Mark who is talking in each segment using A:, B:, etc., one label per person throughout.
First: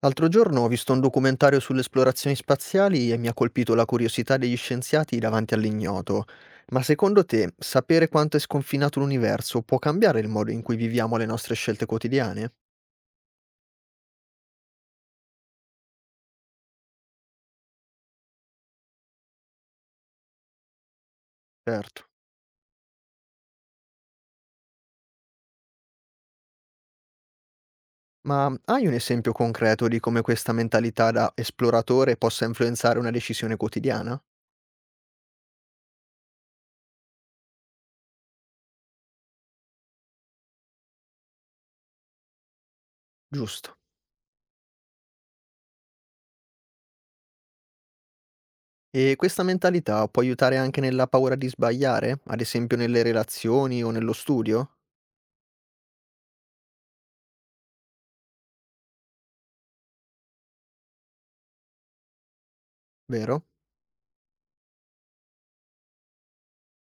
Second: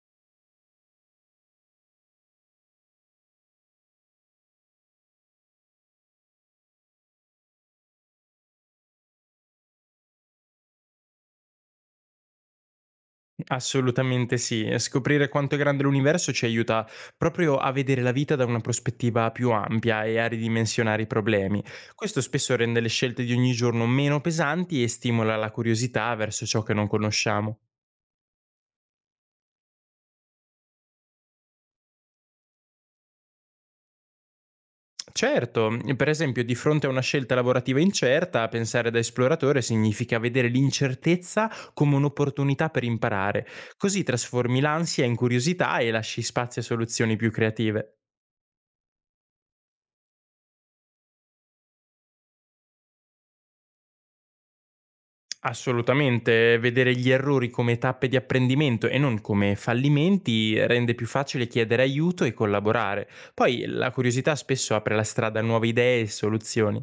A: L'altro giorno ho visto un documentario sulle esplorazioni spaziali e mi ha colpito la curiosità degli scienziati davanti all'ignoto. Ma secondo te, sapere quanto è sconfinato l'universo può cambiare il modo in cui viviamo le nostre scelte quotidiane?
B: Assolutamente sì, e scoprire quanto è grande l'universo ci aiuta proprio a vedere la vita da una prospettiva più ampia e a ridimensionare i problemi.
A: Certo.
B: Questo spesso rende le scelte di ogni giorno meno pesanti e stimola la curiosità verso ciò che non conosciamo.
A: Ma hai un esempio concreto di come questa mentalità da esploratore possa influenzare una decisione quotidiana?
B: Certo, per esempio, di fronte a una scelta lavorativa incerta, pensare da esploratore significa vedere l'incertezza come un'opportunità per imparare,
A: Giusto.
B: così trasformi l'ansia in curiosità e lasci spazio a soluzioni più creative.
A: E questa mentalità può aiutare anche nella paura di sbagliare, ad esempio nelle relazioni o nello studio?
B: Assolutamente, vedere gli errori come tappe di apprendimento e non come fallimenti rende più facile chiedere aiuto e collaborare.
A: Vero?
B: Poi la curiosità spesso apre la strada a nuove idee e soluzioni.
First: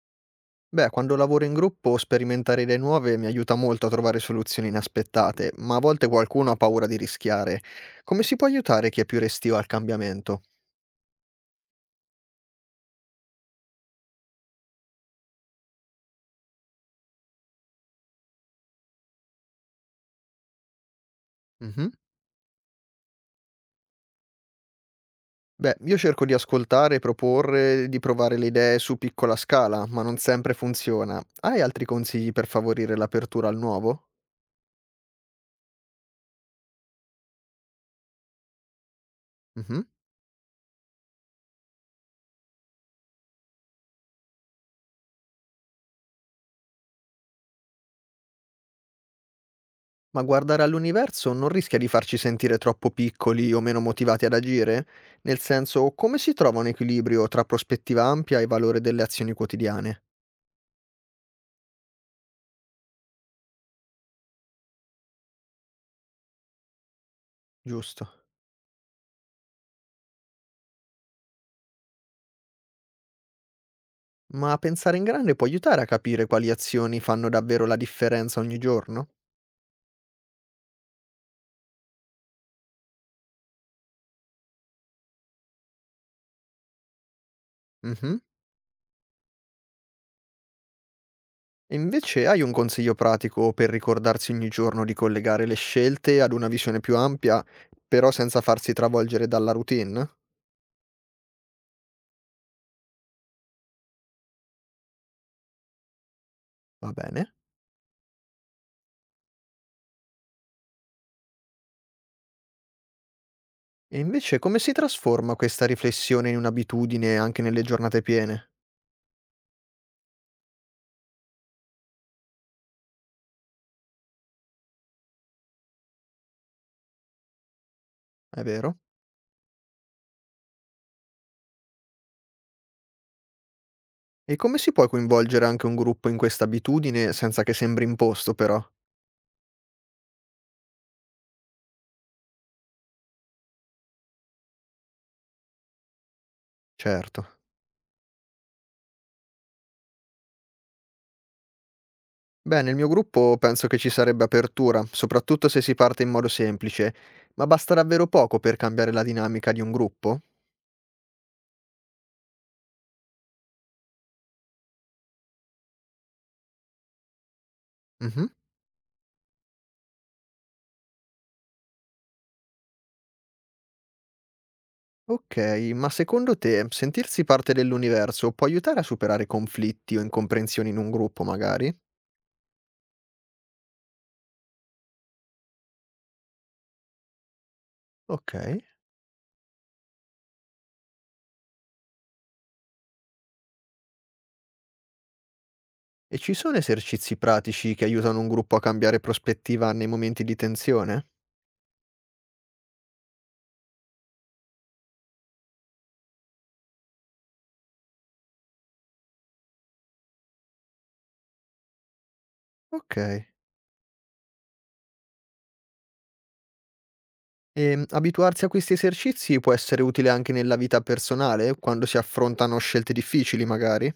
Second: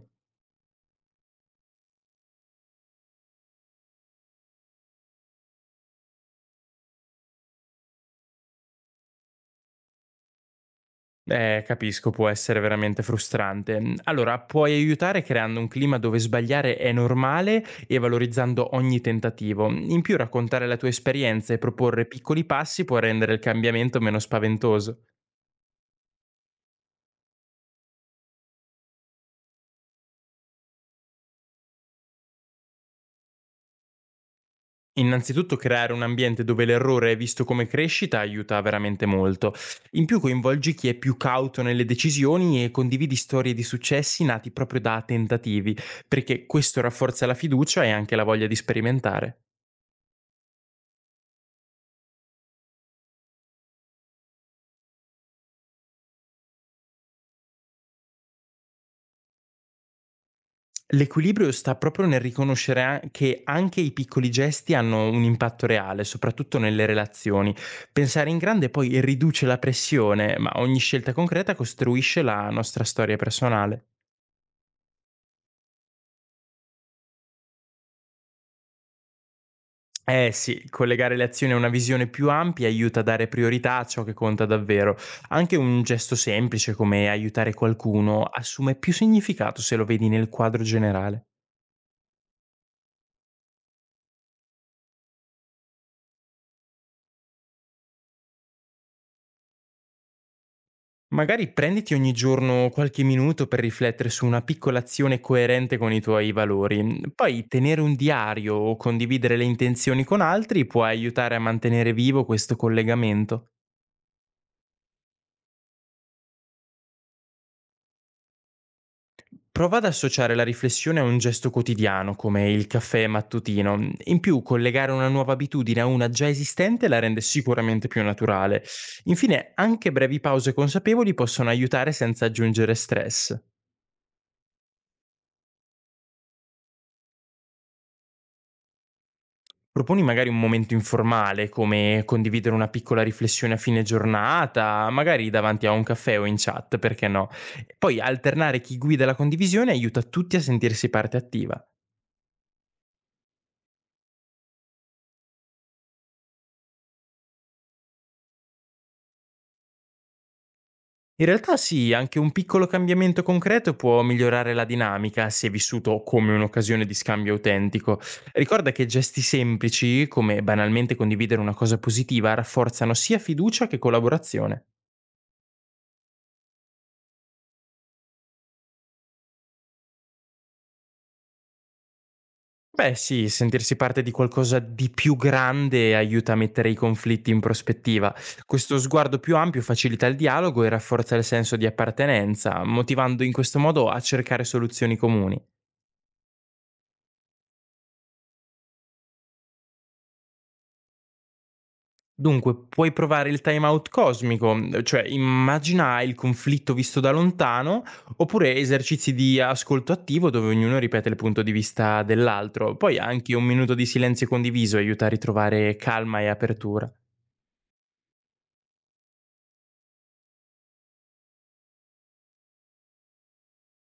A: Beh, quando lavoro in gruppo sperimentare idee nuove mi aiuta molto a trovare soluzioni inaspettate, ma a volte qualcuno ha paura di rischiare. Come si può aiutare chi è più restio al cambiamento?
B: Capisco, può essere veramente frustrante. Allora, puoi aiutare creando un clima dove sbagliare è normale e valorizzando ogni tentativo. In più, raccontare la tua esperienza e
A: Mhm.
B: proporre piccoli passi può rendere il cambiamento meno spaventoso.
A: Beh, io cerco di ascoltare, proporre, di provare le idee su piccola scala, ma non sempre funziona. Hai altri consigli per favorire l'apertura al nuovo?
B: Innanzitutto creare un ambiente dove l'errore è visto come crescita aiuta veramente molto.
A: Mhm.
B: In più coinvolgi chi è più cauto nelle decisioni e condividi storie di successi nati proprio da tentativi, perché questo rafforza la fiducia e anche la voglia di sperimentare.
A: Ma guardare all'universo non rischia di farci sentire troppo piccoli o meno motivati ad agire? Nel senso, come si trova un equilibrio tra prospettiva ampia e valore delle azioni quotidiane?
B: L'equilibrio sta proprio nel riconoscere che anche i piccoli gesti hanno un impatto reale, soprattutto nelle relazioni.
A: Giusto.
B: Pensare in grande poi riduce la pressione, ma ogni scelta concreta costruisce la nostra storia personale.
A: Ma pensare in grande può aiutare a capire quali azioni fanno davvero la differenza ogni giorno?
B: Eh sì, collegare le azioni a una visione più ampia aiuta a dare priorità a ciò che conta davvero. Anche un gesto semplice come aiutare
A: Mh-mh.
B: qualcuno assume più significato se lo vedi nel quadro generale.
A: E invece hai un consiglio pratico per ricordarsi ogni giorno di collegare le scelte ad una visione più ampia, però senza farsi travolgere dalla routine?
B: Magari prenditi ogni giorno qualche minuto per riflettere su una piccola azione coerente con i tuoi
A: Va
B: valori.
A: bene.
B: Poi tenere un diario o condividere le intenzioni con altri può aiutare a mantenere vivo questo collegamento.
A: E invece come si trasforma questa riflessione in un'abitudine anche nelle giornate piene?
B: Prova ad associare la riflessione a un gesto quotidiano, come il caffè mattutino. In più, collegare una nuova abitudine a una già esistente la rende sicuramente più
A: È
B: naturale.
A: vero?
B: Infine, anche brevi pause consapevoli possono aiutare senza aggiungere stress.
A: E come si può coinvolgere anche un gruppo in questa abitudine senza che sembri imposto però?
B: Proponi magari un momento informale, come condividere una piccola riflessione a fine giornata, magari davanti a un caffè o in chat, perché
A: Certo.
B: no? Poi alternare chi guida la condivisione aiuta tutti a sentirsi parte attiva.
A: Beh, nel mio gruppo penso che ci sarebbe apertura, soprattutto se si parte in modo semplice, ma basta davvero poco per cambiare la dinamica di un gruppo?
B: In realtà sì, anche un piccolo cambiamento concreto può migliorare la dinamica se vissuto come un'occasione di scambio autentico.
A: Mhm.
B: Ricorda che gesti semplici, come banalmente condividere una cosa positiva, rafforzano sia fiducia che collaborazione.
A: Ok, ma secondo te sentirsi parte dell'universo può aiutare a superare conflitti o incomprensioni in un gruppo, magari?
B: Beh sì, sentirsi parte di qualcosa di più grande aiuta a mettere i conflitti in prospettiva.
A: Ok.
B: Questo sguardo più ampio facilita il dialogo e rafforza il senso di appartenenza, motivando in questo modo a cercare soluzioni comuni.
A: E ci sono esercizi pratici che aiutano un gruppo a cambiare prospettiva nei momenti di tensione?
B: Dunque, puoi provare il timeout cosmico, cioè immagina il conflitto visto da lontano, oppure esercizi di ascolto attivo dove ognuno ripete il punto di vista dell'altro.
A: Ok.
B: Poi anche un minuto di silenzio condiviso aiuta a ritrovare calma e apertura.
A: E abituarsi a questi esercizi può essere utile anche nella vita personale, quando si affrontano scelte difficili, magari?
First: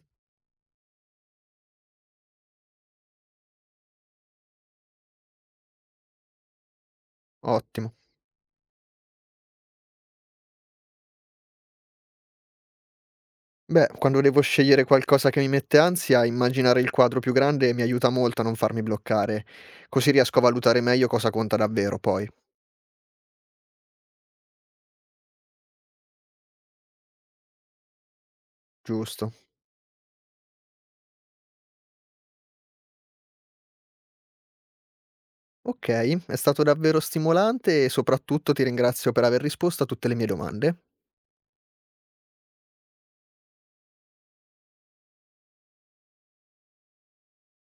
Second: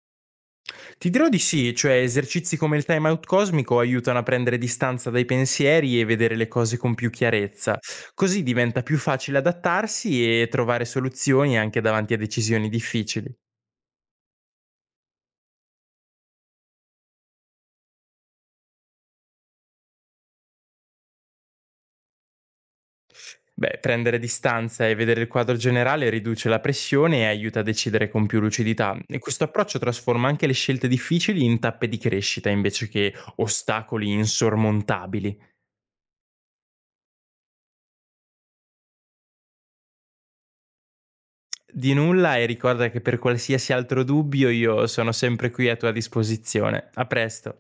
B: Ti dirò di sì, cioè esercizi come il timeout cosmico aiutano a prendere distanza dai pensieri e vedere le cose con più chiarezza.
A: Ottimo.
B: Così diventa più facile adattarsi e trovare soluzioni anche davanti a decisioni difficili.
A: Beh, quando devo scegliere qualcosa che mi mette ansia, immaginare il quadro più grande mi aiuta molto a non farmi bloccare, così riesco a valutare meglio cosa conta davvero poi,
B: Beh, prendere distanza e vedere il quadro generale riduce la pressione e aiuta a decidere con più lucidità. E
A: giusto?
B: questo approccio trasforma anche le scelte difficili in tappe di crescita invece che ostacoli insormontabili.
A: Ok, è stato davvero stimolante e soprattutto ti ringrazio per aver risposto a tutte le mie domande.
B: Di nulla e ricorda che per qualsiasi altro dubbio io sono sempre qui a tua disposizione. A presto.